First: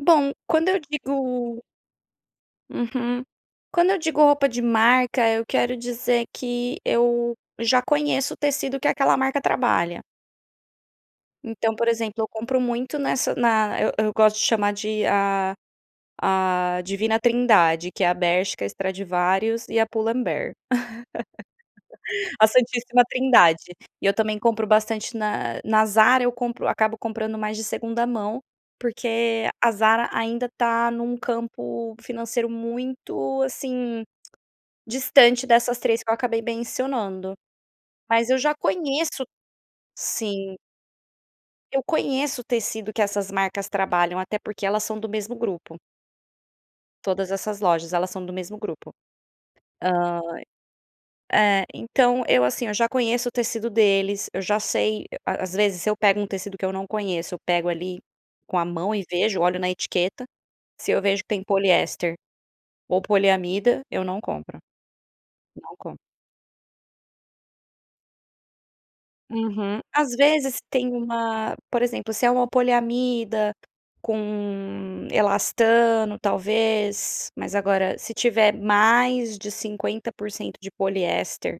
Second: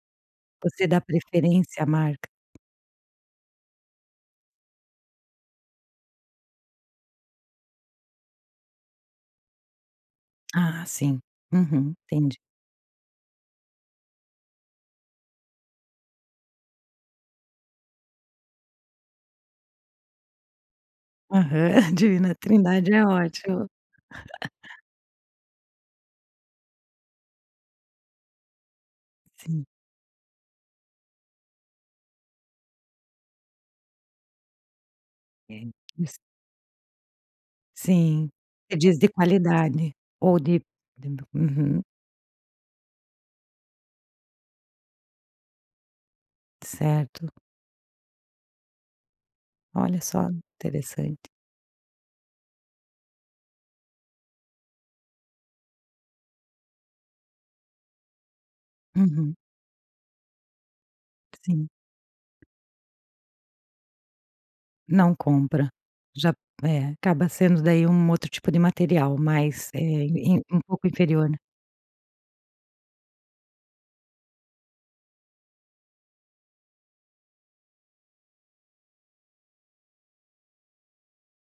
Bom, quando eu Você dá digo preferência à marca? Uhum. Quando eu digo roupa de marca, eu quero dizer que eu já conheço o tecido que aquela marca trabalha. Ah, sim. Então, por Uhum, exemplo, eu entendi. compro muito nessa na eu eu gosto de chamar de a a Divina Trindade que é a Bershka, Stradivarius e a Pull and Bear. Aham. Divina A Trindade Santíssima é Trindade ótima. e eu também compro bastante na na Zara, eu compro acabo comprando mais de segunda mão, porque Sim. a Zara ainda tá num campo financeiro muito, assim, distante Uhum dessas 3 que eu is acabei mencionando Sim. mas eu já Você diz de conheço qualidade ou Sim. de de bo Uhum. Eu conheço o tecido que essas marcas trabalham até porque elas são do mesmo grupo. Todas Certo. essas lojas, elas são do mesmo grupo. Olha Hã, só, interessante. eh, então, eu, assim, eu já conheço o tecido deles, eu já sei a às vezes, se eu pego um tecido que eu não conheço, eu pego, ali, com a mão e Uhum. vejo, olho na etiqueta, se eu vejo que tem Sim. poliéster ou poliamida, eu não compro, Não compra, não compro. já É, acaba sendo, daí, um outro tipo de material mais eh, Uhum. Às ele é u vezes um pouco tem inferior, né? uma por exemplo, se é uma poliamida com elastano, talvez, mas agora se tiver mais de 50% de poliéster